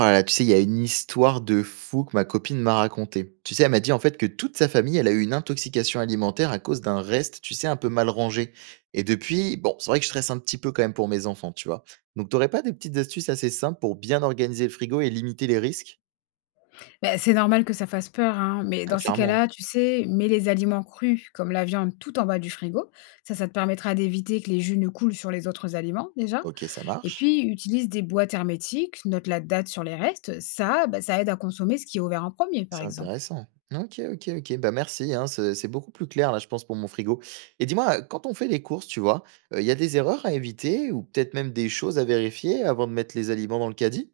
Oh là là, tu sais, il y a une histoire de fou que ma copine m'a racontée. Tu sais, elle m'a dit en fait que toute sa famille, elle a eu une intoxication alimentaire à cause d'un reste, tu sais, un peu mal rangé. Et depuis, bon, c'est vrai que je stresse un petit peu quand même pour mes enfants, tu vois. Donc, t'aurais pas des petites astuces assez simples pour bien organiser le frigo et limiter les risques? Beh, c'est normal que ça fasse peur, hein, mais Ah, dans ces clairement. cas-là, tu sais, mets les aliments crus, comme la viande, tout en bas du frigo. Ça te permettra d'éviter que les jus ne coulent sur les autres aliments, déjà. Ok, ça Et marche. puis, utilise des boîtes hermétiques, note la date sur les restes. Ça, bah, ça aide à consommer ce qui est ouvert en premier, par C'est exemple. intéressant. Ok, ok, ok. Bah merci, hein, c'est beaucoup plus clair là, je pense, pour mon frigo. Et dis-moi, quand on fait les courses, tu vois, il y a des erreurs à éviter ou peut-être même des choses à vérifier avant de mettre les aliments dans le caddie?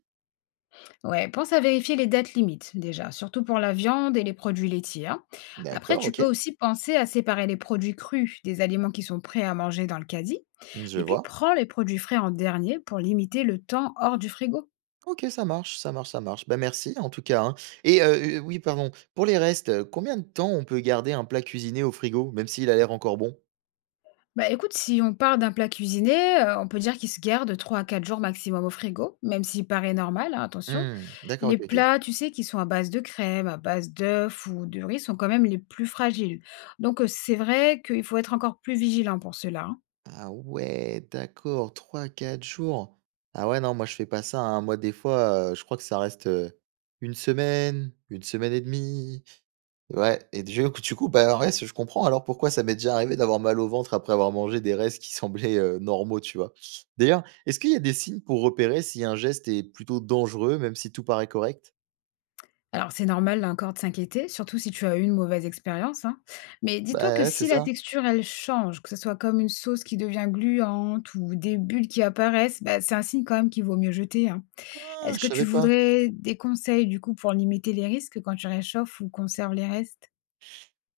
Ouais, pense à vérifier les dates limites, déjà, surtout pour la viande et les produits laitiers, hein. Après, D'accord, tu peux OK. aussi penser à séparer les produits crus des aliments qui sont prêts à manger dans le caddie. Mmh, je Et puis, vois. prends les produits frais en dernier pour limiter le temps hors du frigo. OK, ça marche, ça marche, ça marche. Bah, merci en tout cas, hein, et oui, pardon, pour les restes, combien de temps on peut garder un plat cuisiné au frigo, même s'il a l'air encore bon? Bah, écoute, si on parle d'un plat cuisiné, on peut dire qu'il se garde 3 à 4 jours maximum au frigo, même s'il paraît normal, hein, attention. Mmh, d'accord, Les OK, OK. plats, tu sais, qui sont à base de crème, à base d'œufs ou de riz sont quand même les plus fragiles. Donc, c'est vrai qu'il faut être encore plus vigilant pour cela, hein. Ah ouais, d'accord, trois quatre jours. Ah ouais, non, moi je fais pas ça, hein. Moi, des fois, je crois que ça reste, une semaine, une semaine et demie. Ouais, et du coup, bah, en vrai, je comprends alors pourquoi ça m'est déjà arrivé d'avoir mal au ventre après avoir mangé des restes qui semblaient, normaux, tu vois? D'ailleurs, est-ce qu'il y a des signes pour repérer si un geste est plutôt dangereux, même si tout paraît correct? Alors, c'est normal, là encore, de s'inquiéter, surtout si tu as eu une mauvaise expérience, hein. Mais dis-toi que Bah, ouais, c'est si la ça. texture, elle change, que ce soit comme une sauce qui devient gluante ou des bulles qui apparaissent, bah, c'est un signe quand même qu'il vaut mieux jeter, hein. Ah, Est-ce je que tu savais pas. voudrais des conseils, du coup, pour limiter les risques quand tu réchauffes ou conserves les restes?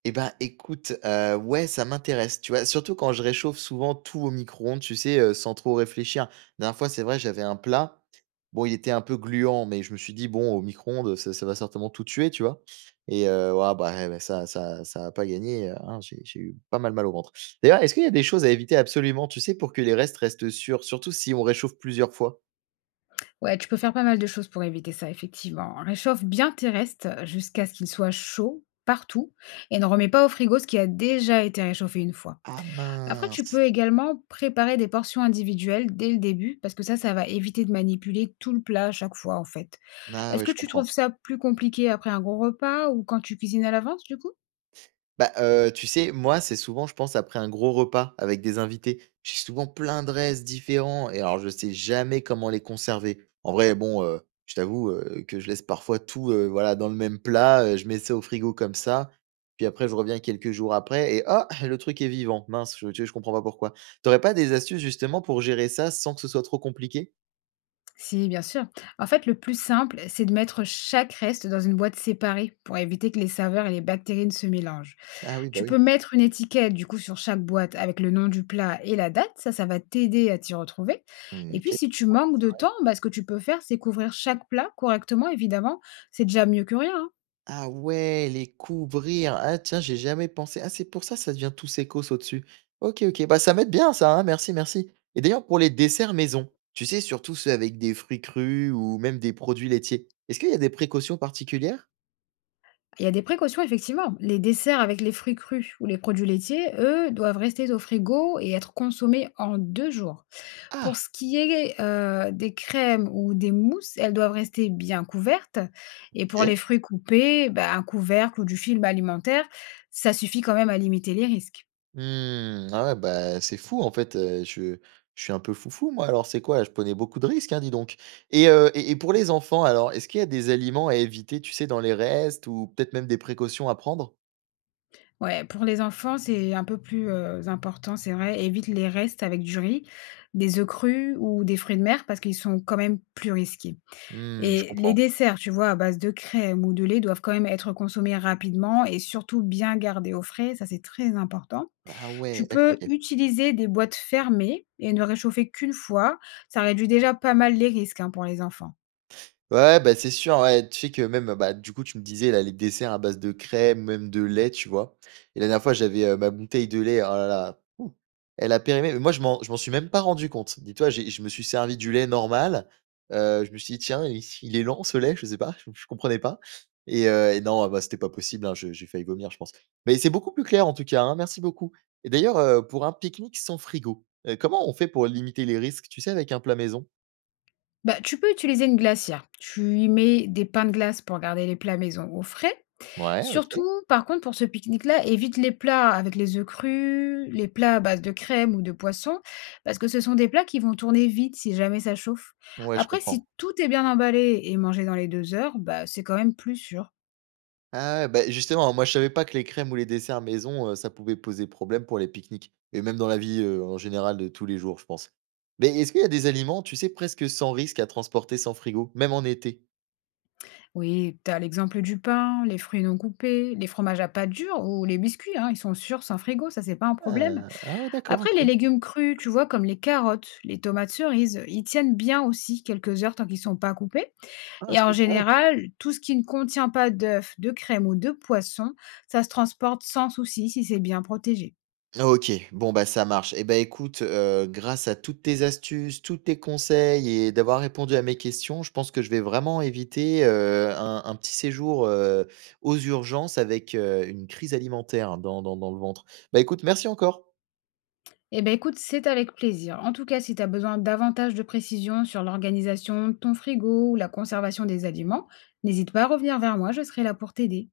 Eh ben, écoute, ouais, ça m'intéresse, tu vois? Surtout quand je réchauffe souvent tout au micro-ondes, tu sais, sans trop réfléchir. La dernière fois, c'est vrai, j'avais un plat, bon, il était un peu gluant, mais je me suis dit: «Bon, au micro-ondes, ça va certainement tout tuer», tu vois? Et ouah, bah, eh bah, ça a pas gagné, hein, j'ai eu pas mal au ventre. D'ailleurs, est-ce qu'il y a des choses à éviter absolument, tu sais, pour que les restes restent sûrs, surtout si on réchauffe plusieurs fois? Ouais, tu peux faire pas mal de choses pour éviter ça, effectivement. Réchauffe bien tes restes jusqu'à ce qu'ils soient chauds partout et ne remets pas au frigo ce qui a déjà été réchauffé une fois. Ah, Après, tu mince! peux également préparer des portions individuelles dès le début, parce que ça va éviter de manipuler tout le plat à chaque fois, en fait. Ah Est-ce oui, que je tu comprends. trouves ça plus compliqué après un gros repas ou quand tu cuisines à l'avance, du coup? Bah, tu sais, moi, c'est souvent, je pense, après un gros repas avec des invités. J'ai souvent plein de restes différents et alors je sais jamais comment les conserver. En vrai, bon, je t'avoue, que je laisse parfois tout, voilà, dans le même plat, je mets ça au frigo comme ça, puis après je reviens quelques jours après et ah! Le truc est vivant. Mince, je comprends pas pourquoi. T'aurais pas des astuces justement pour gérer ça sans que ce soit trop compliqué? Si, bien sûr. En fait, le plus simple, c'est de mettre chaque reste dans une boîte séparée pour éviter que les saveurs et les bactéries ne se mélangent. Ah oui, bah Tu peux oui. mettre une étiquette du coup sur chaque boîte avec le nom du plat et la date, ça va t'aider à t'y retrouver. Mmh. Et puis OK. si tu manques de temps, bah, ce que tu peux faire, c'est couvrir chaque plat correctement, évidemment, c'est déjà mieux que rien, hein. Ah ouais, les couvrir. Ah tiens, j'ai jamais pensé. Ah, c'est pour ça, ça devient tout secos au-dessus. Ok, ok. Bah, ça m'aide bien, ça, hein. Merci, merci. Et d'ailleurs, pour les desserts maison, tu sais, surtout ceux avec des fruits crus ou même des produits laitiers, est-ce qu'il y a des précautions particulières? Il y a des précautions effectivement. Les desserts avec les fruits crus ou les produits laitiers, eux, doivent rester au frigo et être consommés en 2 jours. Ah, Pour ce qui est, des crèmes ou des mousses, elles doivent rester bien couvertes et pour ok. les fruits coupés, bah, un couvercle ou du film alimentaire, ça suffit quand même à limiter les risques. Hmm, ah ouais, bah, c'est fou, en fait. Je suis un peu foufou, moi. Alors, c'est quoi? Je prenais beaucoup de risques, hein, dis donc. Et pour les enfants, alors, est-ce qu'il y a des aliments à éviter, tu sais, dans les restes ou peut-être même des précautions à prendre? Ouais, pour les enfants, c'est un peu plus, important, c'est vrai. Évite les restes avec du riz, des œufs crus ou des fruits de mer parce qu'ils sont quand même plus risqués Hmm, je et les comprends. desserts, tu vois, à base de crème ou de lait doivent quand même être consommés rapidement et surtout bien gardés au frais, ça c'est très important. Ah ouais, Tu d'accord, peux OK. utiliser des boîtes fermées et ne réchauffer qu'une fois. Ça réduit déjà pas mal les risques, hein, pour les enfants. Ouais, bah, c'est sûr, ouais. Tu sais que même, bah, du coup, tu me disais là, les desserts à base de crème, même de lait, tu vois? Et la dernière fois, j'avais, ma bouteille de lait, oh là là, ouh, elle a périmé. Mais moi, je m'en suis même pas rendu compte. Dis-toi, j'ai je me suis servi du lait normal. Je me suis dit: «Tiens, il est lent ce lait», je sais pas, je comprenais pas. Et non, bah, c'était pas possible, hein, je j'ai failli vomir, je pense. Mais c'est beaucoup plus clair en tout cas, hein, merci beaucoup. Et d'ailleurs, pour un pique-nique sans frigo, comment on fait pour limiter les risques, tu sais, avec un plat maison? Bah, tu peux utiliser une glacière. Tu y mets des pains de glace pour garder les plats maison au frais. Ouais, Surtout, OK. par contre, pour ce pique-nique-là, évite les plats avec les œufs crus, les plats à base de crème ou de poisson, parce que ce sont des plats qui vont tourner vite si jamais ça chauffe. Ouais, je Après, comprends. si tout est bien emballé et mangé dans les 2 heures, bah, c'est quand même plus sûr. Ah ouais, bah, justement, moi, je savais pas que les crèmes ou les desserts maison, ça pouvait poser problème pour les pique-niques et même dans la vie, en général de tous les jours, je pense. Mais est-ce qu'il y a des aliments, tu sais, presque sans risque à transporter sans frigo, même en été? Oui, t'as l'exemple du pain, les fruits non coupés, les fromages à pâte dure ou les biscuits, hein, ils sont sûrs sans frigo, ça c'est pas un problème. Ah, ah ouais, d'accord, Après, OK. les légumes crus, tu vois, comme les carottes, les tomates cerises, ils tiennent bien aussi quelques heures tant qu'ils sont pas coupés. Ah, Et en c'est général, tout ce qui ne contient pas d'œufs, de crème ou de poisson, ça se transporte sans souci si c'est bien protégé. OK, bon, bah, ça marche. Et ben écoute, grâce à toutes tes astuces, tous tes conseils et d'avoir répondu à mes questions, je pense que je vais vraiment éviter, un petit séjour, aux urgences avec, une crise alimentaire dans le ventre. Bah, écoute, merci encore. Eh bien, écoute, c'est avec plaisir. En tout cas, si tu as besoin davantage de précisions sur l'organisation de ton frigo ou la conservation des aliments, n'hésite pas à revenir vers moi, je serai là pour t'aider.